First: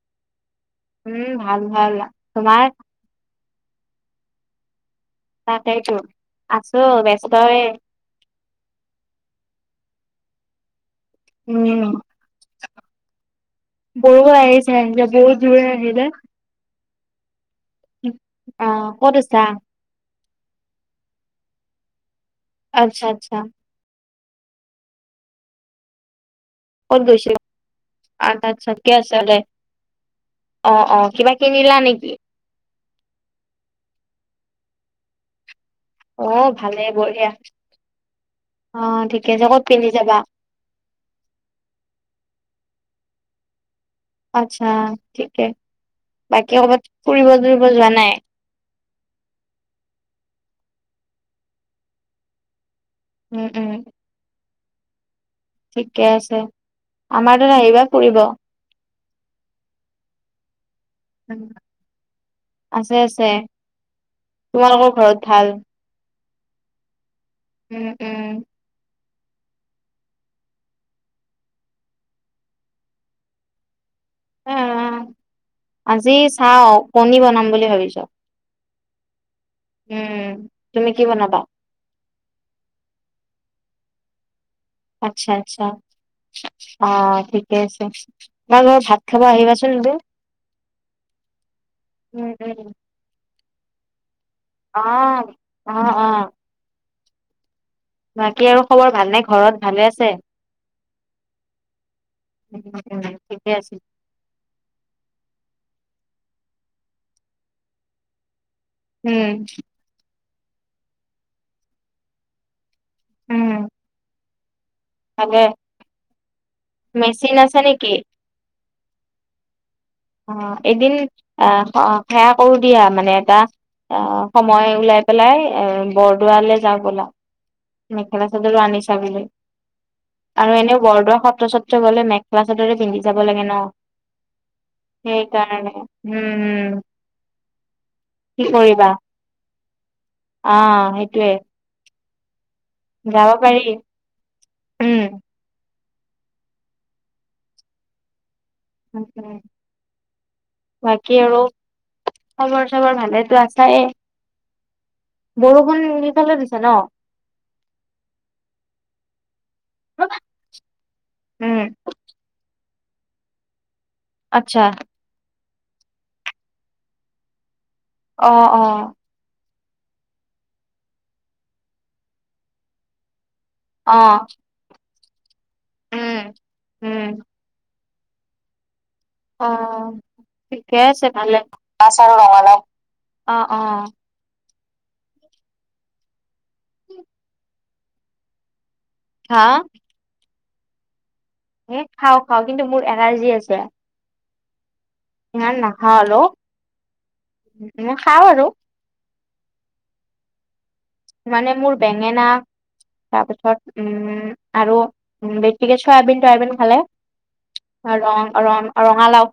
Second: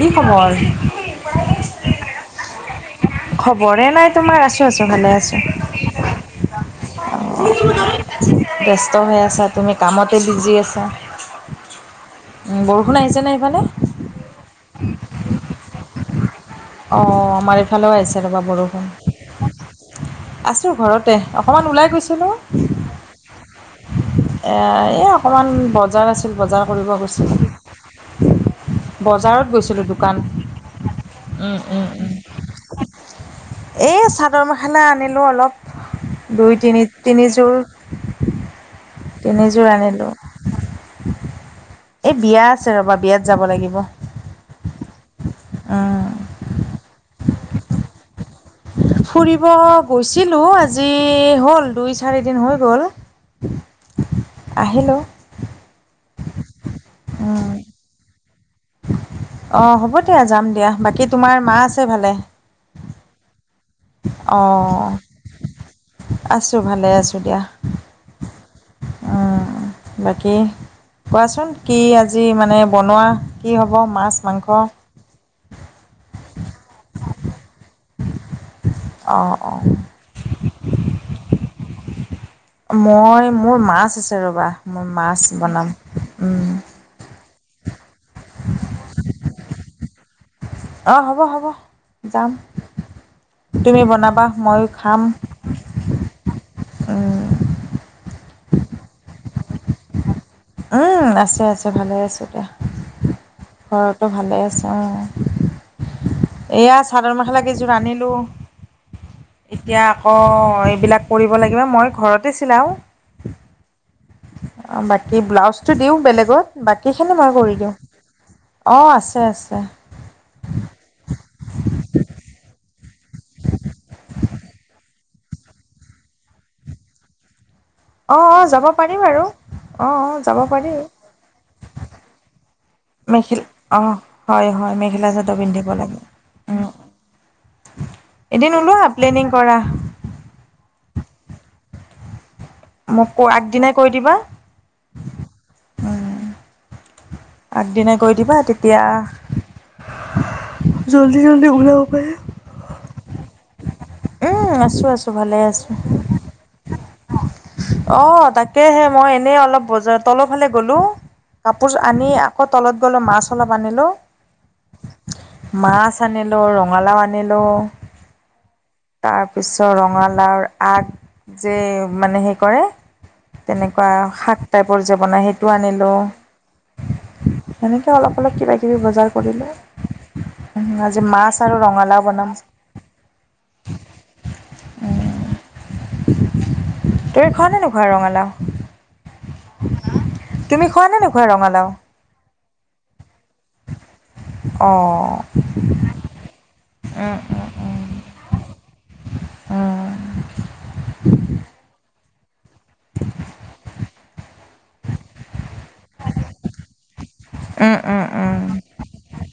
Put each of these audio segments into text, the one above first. কি খবৰ উম ভাল ভাল তোমাৰ? খবৰে নাই তোমাৰ আছো আছো ভালে আছো। তাকেইতো আছো ব্যস্ত হৈ- ব্যস্ত হৈ আছা তুমি কামতে বিজি আছা। উম উম, বৰষুণ আহিছেনে সেইফালে? বৰষুণ আহিছে বহুত জোৰে আহিলে। অ আমাৰ এইফালেও আহিছে ৰ'বা বৰষুণ, অ', ক'ত আছা? আছোঁ ঘৰতে অকণমান ওলাই গৈছো। আচ্ছা আচ্ছা। এ এই অকমান বজাৰ আছিল বজাৰ ফুৰিব ক'ত গৈছিলা? গৈছিলো আচ্ছা আচ্ছা বজাৰত গৈছিলোঁ দোকান অঁ অঁ কিবা উম, কিনিলা উম, উম। নেকি? এই চাদৰ মেখেলা আনিলোঁ অলপ অ', দুই ভালে তিনি বঢ়িয়া তিনিযোৰ অ অ ঠিক আছে ক'ত পিন্ধি যাবা। এই বিয়া আছে ৰ'বা বিয়াত যাব লাগিব আচ্ছা ঠিক অ বাকী কৰ'বাত ফুৰিব চুৰিব যোৱা নাই ফুৰিব গৈছিলো আজি হ'ল দুই চাৰি দিন হৈ গ'ল। উম, উম, আহিলো। ঠিকে আছে আমাৰ উম, তাত আহিবা ফুৰিব। অঁ হ'ব দিয়া যাম দিয়া বাকী। তোমাৰ মা আছে ভালে আছে আছে অ তোমালোকৰ ঘৰত ভাল? আছোঁ ভালে আছো দিয়া। উম উম, অ বাকী কোৱাচোন কি আজি মানে বনোৱা কি হ'ব মাছ- মাংস? আহ, আজি চাওঁ কণী বনাম বুলি ভাবিছ! অঁ অঁ তুমি কি বনাবা মই মোৰ মাছ আছে ৰবা। মই মাছ আচ্ছা আচ্ছা বনাম উম। অ ঠিকে আছে আমাৰ ঘৰত ভাত খাব আহিবাচোন এদিন। অঁ হ'ব হ'ব উম যাম উম তুমি বনাবা। ময়ো অ খাম অ অ। উম, বাকী আৰু খবৰ ভাল নে ঘৰত ভালে আছে? উম আছে আছে ভালে আছো দিয়া উম উম, ঠিকে আছে ঘৰত। ভালে আছে অ এয়া চাদৰ মেখেলা কেইযোৰ আনিলো। উম এতিয়া আকৌ এইবিলাক কৰিব লাগিব মই ঘৰতে চিলাও। উম। অ বাকী ভালে ব্লাউজটো দিওঁ বেলেগক বাকী খিনি মই মেচিন কৰি আছে দিওঁ। নেকি অঁ আছে আছে। অ এদিন অ সেৱা কৰো দিয়া মানে এটা অ সময় উলাই পেলাই এ বৰদোৱালে যাওঁ বলা। অ', মেখেলা অ', চাদৰো যাব পাৰি আনিচা বাৰু বোলে। অ অ। আৰু পাৰি। এনেও বৰদোৱা সত্ৰ চত্ৰ গলে মেখেলা চাদৰে পিন্ধি যাব লাগে মেখিলা ন। অ', হয় হয় মেখেলা চাদৰ পিন্ধিব সেইকাৰণে লাগে। হুম উম, হুম। এদিন ওলোৱা প্লেনিং কৰা। অ সেইটোৱে। মোক ক যাব পাৰি। [unintelligible] উম। আগদিনাই কৈ দিবা তেতিয়া উম বাকী জল্দি আৰু জল্দি ওলাব পাৰিম। খবৰ চবৰ ভালেতো আছায়ে উম, আছোঁ আছোঁ ভালে বৰষুণ সিফালেও দিছে ন! অ তাকেহে মই এনেই অলপ বজাৰ তলৰফালে গ'লো। উম কাপোৰ আনি আকৌ তলত গ'লো মাছ অলপ আনিলো। আচ্ছা। মাছ আনিলো ৰঙালাও আনিলো অ অ। তাৰপিছত ৰঙালাওৰ আগ যে মানে হেৰি কৰে তেনেকুৱা অ শাক টাইপৰ যে বনায় সেইটো আনিলো উম উম অলপ অলপ কিবা কিবি বজাৰ কৰিলো অ ঠিকে আজি আছে মাছ ভালে আৰু পাচ ৰঙালাও আৰু বনাম ৰঙালাও অ অ। তুমি খোৱা নে নোখোৱা ৰঙালাও? হা! ! তুমি খোৱা নে নোখোৱা ৰঙালাও? খাওঁ খাওঁ কিন্তু মোৰ এলাৰ্জি আছে। অ ইমান নাখাওঁ আৰু উম এনে খাওঁ আৰু। উম মানে মোৰ বেঙেনা তাৰপিছত উম আৰু বেছিকৈ চয়াবিন তয়াবিন খালে উম উম উম আৰু ৰ উম ৰঙালাও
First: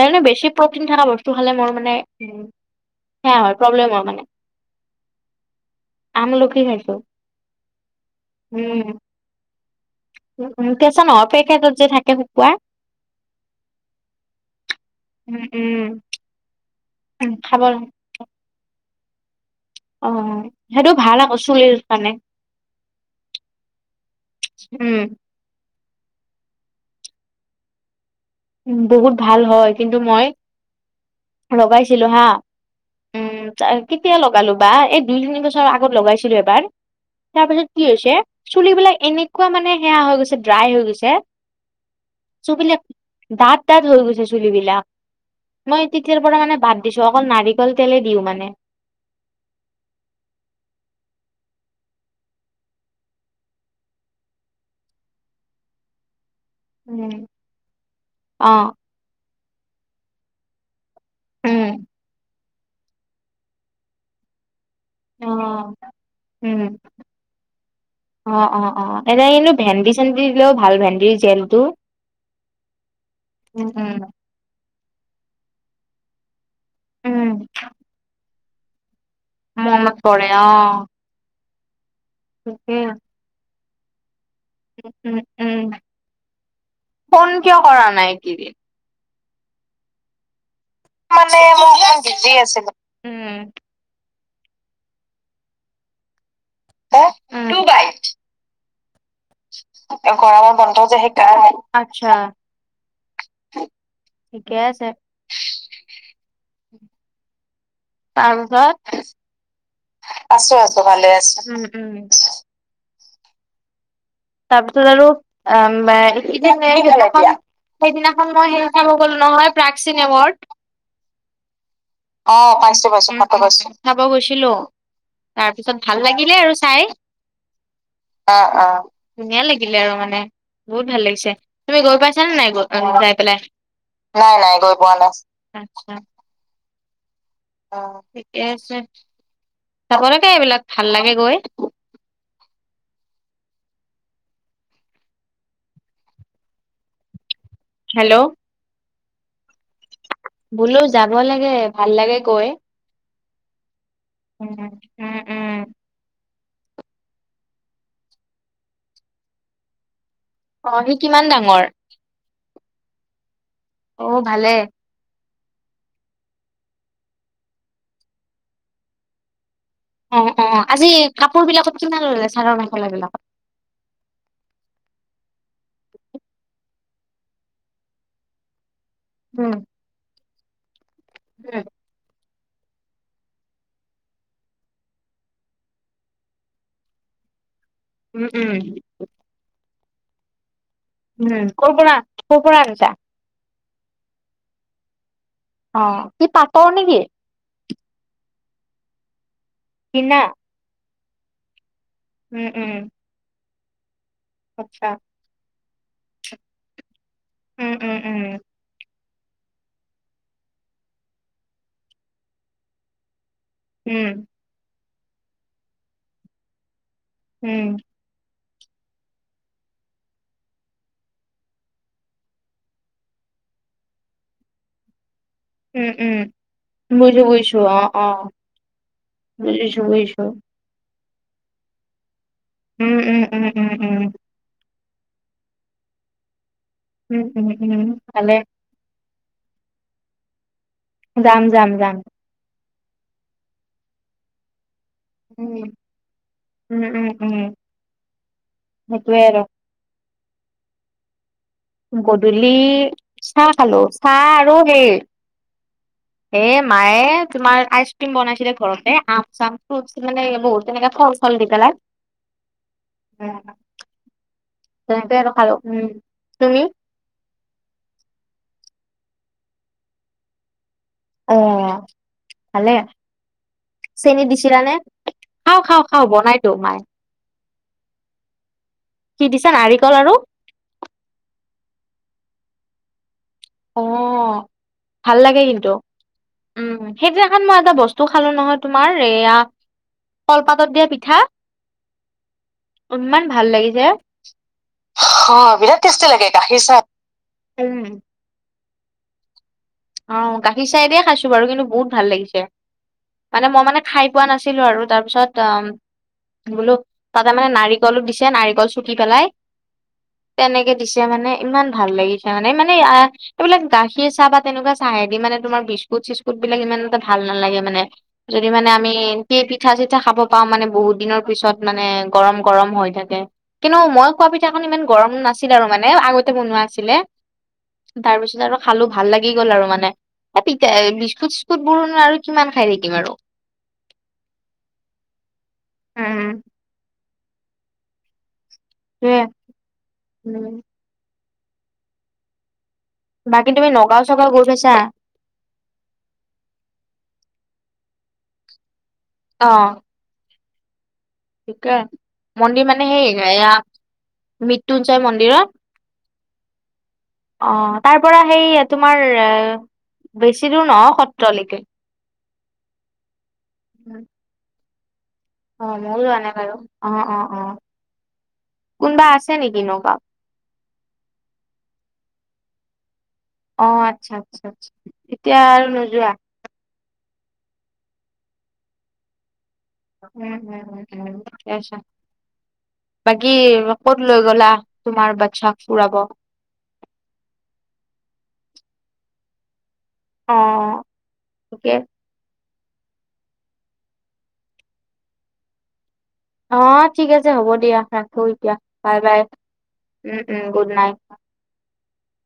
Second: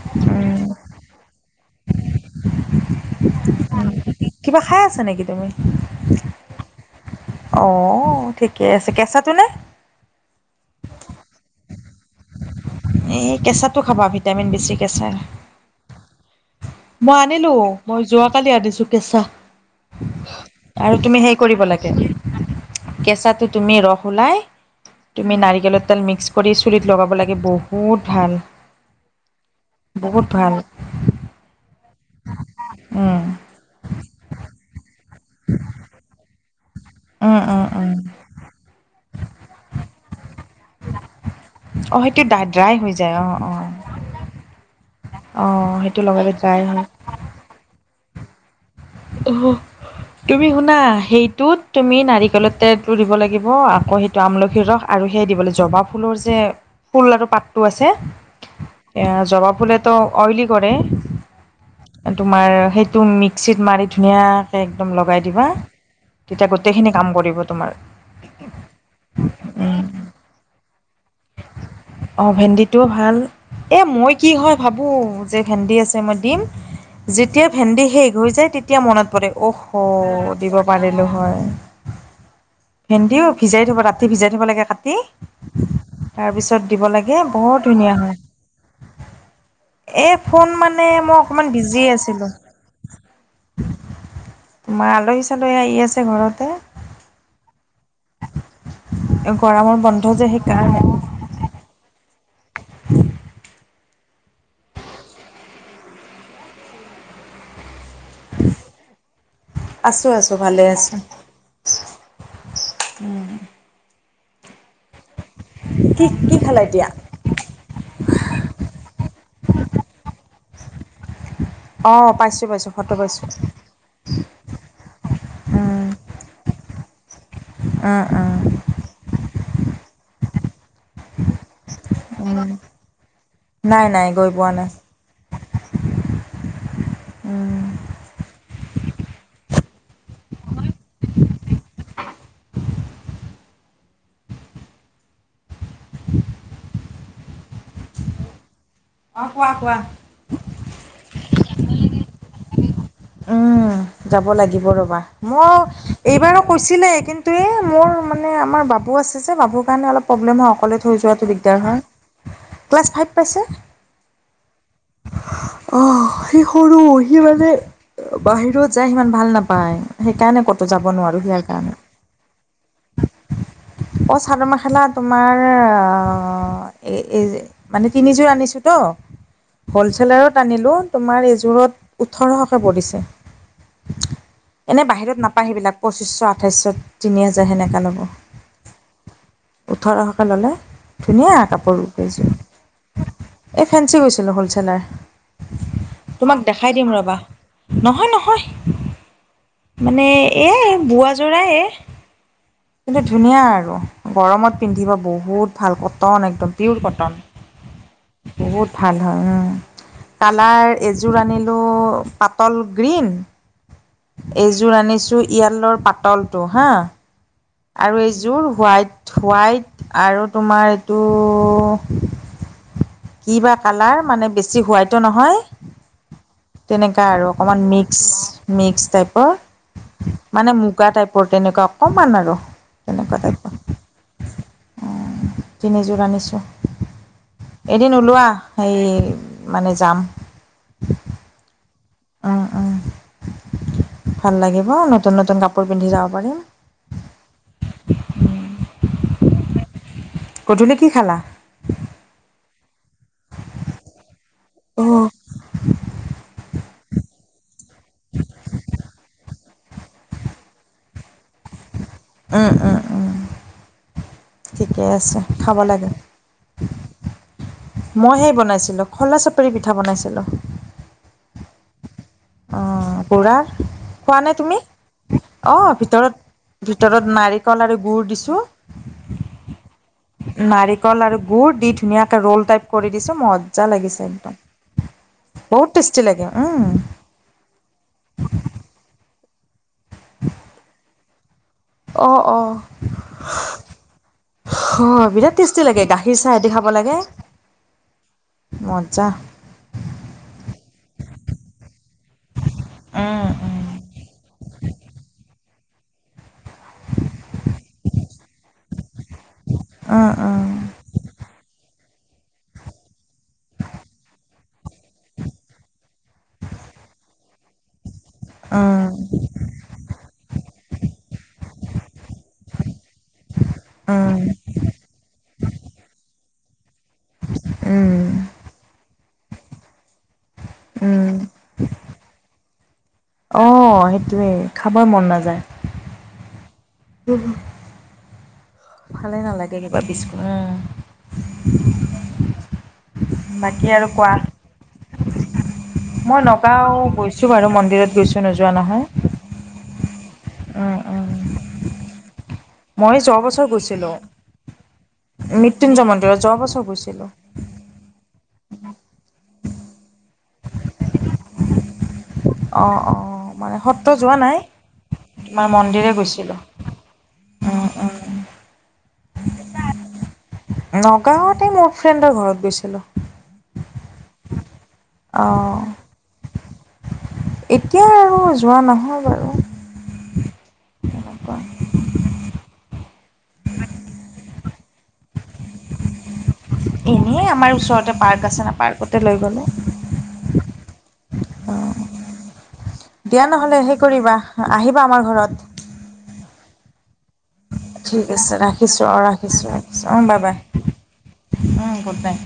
মানেই বেছি উম প্ৰটিন থকা বস্তু খালে মোৰ মানে উম সেয়া হয় প্ৰব্লেম হয় মানে কিবা খাই আছা নেকি তুমি? আমলখি খাইছো। অ ঠিকে আছে কেচাটো নে। উম উম কেচা নহয় পেকেটত যে থাকে শুকুৱা এই কেঁচাটো খাবা ভিটামিন বেচি কেঁচা। উম উম মই উম আনিলো খাব লাগে। মই যোৱাকালি আনিছো কেঁচা। অ সেইটো আৰু ভাল তুমি আকৌ সেই কৰিব চুলিৰ লাগে কাৰণে কেঁচাটো তুমি ৰস ওলাই উম তুমি নাৰিকলৰ তেল মিক্স কৰি চুলিত লগাব লাগে বহুত ভাল উম বহুত ভাল হয় কিন্তু মই বহুত ভাল লগাইছিলো হা উম কেতিয়া লগালো বা এই দুই তিনি বছৰ আগত লগাইছিলো এবাৰ উম তাৰ উম পাছত কি উম। হৈছে চুলিবিলাক এনেকোৱা মানে সেয়া হৈ গৈছে ড্ৰাই হৈ গৈছে অ সেইটো ডা ড্ৰাই চুলিবিলাক হৈ যায় অ অ দাঠ দাঠ হৈ গৈছে চুলিবিলাক। অ মই সেইটো তেতিয়াৰ লগালে পৰা মানে ড্ৰাই বাদ হয়। দিছো অকল নাৰিকল তেলেই দিওঁ মানে। অহ তুমি শুনা সেইটোত তুমি নাৰিকলৰ তেলটো দিব লাগিব আকৌ সেই আমলখিৰ ৰস আৰু সেই দিবলৈ জবা ফুলৰ যে ফুল আৰু পাতটো আছে অ এ জবা ফুলেতো অইলি কৰে উম তোমাৰ সেইটো মিক্সিত মাৰি ধুনীয়াকে একদম লগাই অ দিবা তেতিয়া উম গোটেইখিনি কাম কৰিব তোমাৰ অ অ অ এনেই নো উম, ভেন্দি চেন্দি দিও ভাল ভেন্দিৰ জেল টো অ ভেন্দিটোও ভাল এই মই কি হয় ভাবোঁ যে ভেন্দি আছে মই দিম। উম যেতিয়া ভেন্দি শেষ হৈ যায় তেতিয়া মনত পৰে অ হ মনত পৰে দিব পাৰিলো হয় সে [unintelligible] ভেন্দিও ভিজাই থব ৰাতি ভিজাই থব লাগে উম কাটি উম উম তাৰপিছত দিব লাগে ফোন বৰ কিয় কৰা ধুনীয়া নাই হয়। একেইদিন। এই ফোন মানে মই মানে অকণমান মই বিজি অকমান আছিলো। উম তোমাৰ আলহী চালহী আহি আছে ঘৰতে এ উম টো বাই গৰম গৰমৰ বন্ধ যে সেইকাৰণে আচ্ছা [unintelligible] ঠিকে আছে। তাৰ আছোঁ পিছত আছোঁ আছো আছো আছোঁ ভালে আছো উম উম তাৰপিছত আৰু আ কি কি খালা এতিয়া? [unintelligible] সেইদিনাখন মই হেৰি চাব গলো নহয় প্ৰাক্ চিন এৱৰড। অ পাইছোঁ পাইছোঁ পাইছো ফটো পাইছোঁ পাইছো চাব গৈছিলো। তাৰপিছত ভাল লাগিলে আৰু চাই। অ অ ধুনীয়া লাগিলে আৰু মানে বহুত ভাল লাগিছে তুমি গ পাইছা নে উম। নাই গৈ পান যাই পেলাই নাই নাই গৈ পোৱা নাই। আচ্ছা উম। অ ঠিকে আছে। চাবৰতে এইবিলাক ভাল লাগে গৈ। হেল্ল' অ কোৱা কোৱা বোলো যাব লাগে ভাল লাগে গৈ। উম যাব উম লাগিব ৰবা উম মও উম এইবাৰো কৈছিলে কিন্তু এই মোৰ মানে আমাৰ বাবু আছে যে বাবুৰ কাৰণে অলপ প্ৰব্লেম হয় অকলে অ সি থৈ কিমান যোৱাটো দিগদাৰ ডাঙৰ হয় ক্লাছ ফাইভ পাইছে। মোৰো ভালে। অ সি সৰু সি মানে বাহিৰত যায় সিমান ভাল নাপায়। অ সেইকাৰণে অ ক'তো যাব আজি নোৱাৰোঁ কাপোৰ বিলাকত কিমান ললে চাদৰ মেখলা বিলাকত অঁ চাদৰ মেখেলা তোমাৰ অ এ এই যে মানে তিনিযোৰ আনিছো ত উম হ'লচেলাৰত আনিলোঁ তোমাৰ এযোৰত ওঠৰশকে পৰিছে। এনেই বাহিৰত নাপায় সেইবিলাক পঁচিছশ, আঠাইছশ, তিনি হাজাৰ সেনেকা ল'ব। উম উম ওঠৰশকে ললে ধুনীয়া উম কৰ পৰা কাপোৰোও কৰ পৰা আনিছা [unintelligible] এই ফেঞ্চি গৈছিলো অ হ'লচেলাৰ কি তোমাক পাটৰ দেখাই দিম নেকি ৰবা। নহয় নহয় মানে কিনা এ য়াই বোৱা যোৰে উম উম ধুনীয়া আৰু গৰমত আচ্ছা পিন্ধিব বহুত ভাল কটন একদম পিয়ৰ উম উম উম কটন বহুত ভাল হয় ন কালাৰ এযোৰ আনিলোঁ পাতল গ্ৰীণ উম এইযোৰ আনিছোঁ ইয়েলৰ পাতলটো হাঁ উম আৰু এইযোৰ হোৱাইট হোৱাইট আৰু তোমাৰ এইটো কি বা কালাৰ মানে বেছি হোৱাইটো নহয় উম উম তেনেকা আৰু বুজিছো বুজিছো অকণমান অ অ মিক্স মিক্স বুজিছো টাইপৰ বুজিছো মানে মু- গা টাইপৰ তেনেকুৱা অকণমান আৰু উম তেনেকুৱা উম উম টাইপৰ। উম উম অ তিনিযোৰ আনিছোঁ। উম উম উম এদিন ওলোৱা ভালে সেয়ি মানে যাম যাম যাম যাম। অ অ অ ভাল লাগিব নতুন নতুন উম কাপোৰ পিন্ধি যাব পাৰিম। উম উম উম সেইটোয়ে আৰু। গধূলি কি খালা? গধূলি চাহ খালো, চাহ আৰু সেই এ মায়ে তুমাৰ আইচ ক্ৰীম বনাইছিলে ঘৰতে আম চাম ফ্ৰুটচ মানে এইবোৰ তেনেকে ফলচ ফল দি পেলাই উম, উম, উম, ঠিকে উ আছে তেনেকে ত খালো খাব উ লাগে তুমি মই হে বনাইছিলো খলা, চাপাৰী পিঠা বনাইছিলো। অ খালে অ', গুড়াৰ খোৱা চেনীত তুমি দিছিলৰা নে খাওঁ অঁ খাওঁ খাওঁ ভিতৰত বনাইতো মায়ে- ভিতৰত নাৰিকল আৰু গুড় দিছোঁ। কি দিছো নাৰিকল আৰু নাৰিকল, আৰু গুড়, দি ধুনীয়াকৈ ৰোল টাইপ কৰি দিছোঁ মই- মজা অ লাগিছে একদম ভাল লাগে কিন্তু বহুত টেষ্টি লাগে উম সেইদিনাখন মই এটা বস্তু খালো নহয়। তোমাৰ এয়া কলপাতত, দিয়া পিঠা অঁ অঁ ইমান ভাল লাগিছে। অ বিৰাট টেষ্টি লাগে গাখীৰ চাহদি খাব লাগে উম মজা অ গাখীৰ চাই দিয়ে খাইছো বাৰু কিন্তু বহুত ভাল লাগিছে উম মানে উম। মই মানে খাই পোৱা নাছিলো আৰু তাৰ পিছত- অ বোলো তাতে মানে নাৰিকলো দিছে নাৰিকল চুকি পেলাই। অ অ তেনেকে দিছে মানে ইমান ভাল লাগিছে মানে মানে এইবিলাক গাখীৰ চাহপাত, তেনেকুৱা চাহেদি মানে তোমাৰ বিস্কুট চি্ুট বিলাক ই এটা ভাল নালাগে মানে যদি মানে আমি উম সেই পিঠা চিঠা খাব পাওঁ মানে বহুত দিনৰ পিছত মানে গৰম গৰম হৈ থাকে। কিন্তু মই উম কোৱা পিঠা ইমান গৰম নাছিল আৰু মানে আগতে বনোৱা আছিলে তাৰপিছত আৰু খালো ভাল লাগিল। লাগি গল আৰু মানে প- উম বিস্কুট চিস্কুট বোৰ আৰু কিমান খাই থাকিম আৰু অ সেইটোৱেই খাবৰ মন নাযায়। উ ভালে নালাগে কিবা বিছু উ [inaudible] উম, বাকী তুমি নগাঁও চগাঁও গৈ পাইছা। মই নগাঁও গৈছোঁ বাৰু মন্দিৰত, গৈছোঁ নোযোৱা নহয় অ উম উম ঠিকেই মন্দিৰ মানে মই সেই যোৱা বছৰ এয়া গৈছিলো মৃত্যুঞ্জয় মন্দিৰত মৃত্যুঞ্জয় মন্দিৰত যোৱা বছৰ গৈছিলো। অ তাৰ পৰা সেই তোমাৰ এ বেছি দূৰ নহ সত্ৰলৈকে অ অ মানে সত্ৰ যোৱা নাই তোমাৰ অ মন্দিৰে ময়ো যোৱা নাই গৈছিলোঁ। বাৰু অ অ অ কোনোবা আছে নেকি নগওত নগাঁৱতে মোৰ ফ্ৰেণ্ডৰ ঘৰত গৈছিলো। অ আচ্ছা আচ্ছা আচ্ছা। এতিয়া অঁ আৰু নোযোৱা এতিয়া আৰু যোৱা নহয় বাৰু- উম উম উম উ তেনেকুৱা সছা বাকী ক'ত লৈ গলা তোমাৰ বাচ্ছাক ফুৰাব এনেইে আমাৰ ওচৰতে পাৰ্ক আছে ন পাৰ্কতে লৈ গ'লে অ অ ঠিকে দিয়া নহলে হেই কৰিবা আহিবা আমাৰ ঘৰত অ ঠিক আছে হ'ব দিয়া ঠিক ৰাখো আছে এতিয়া ৰাখিছোঁ বাই অঁ bye uh um good night um good night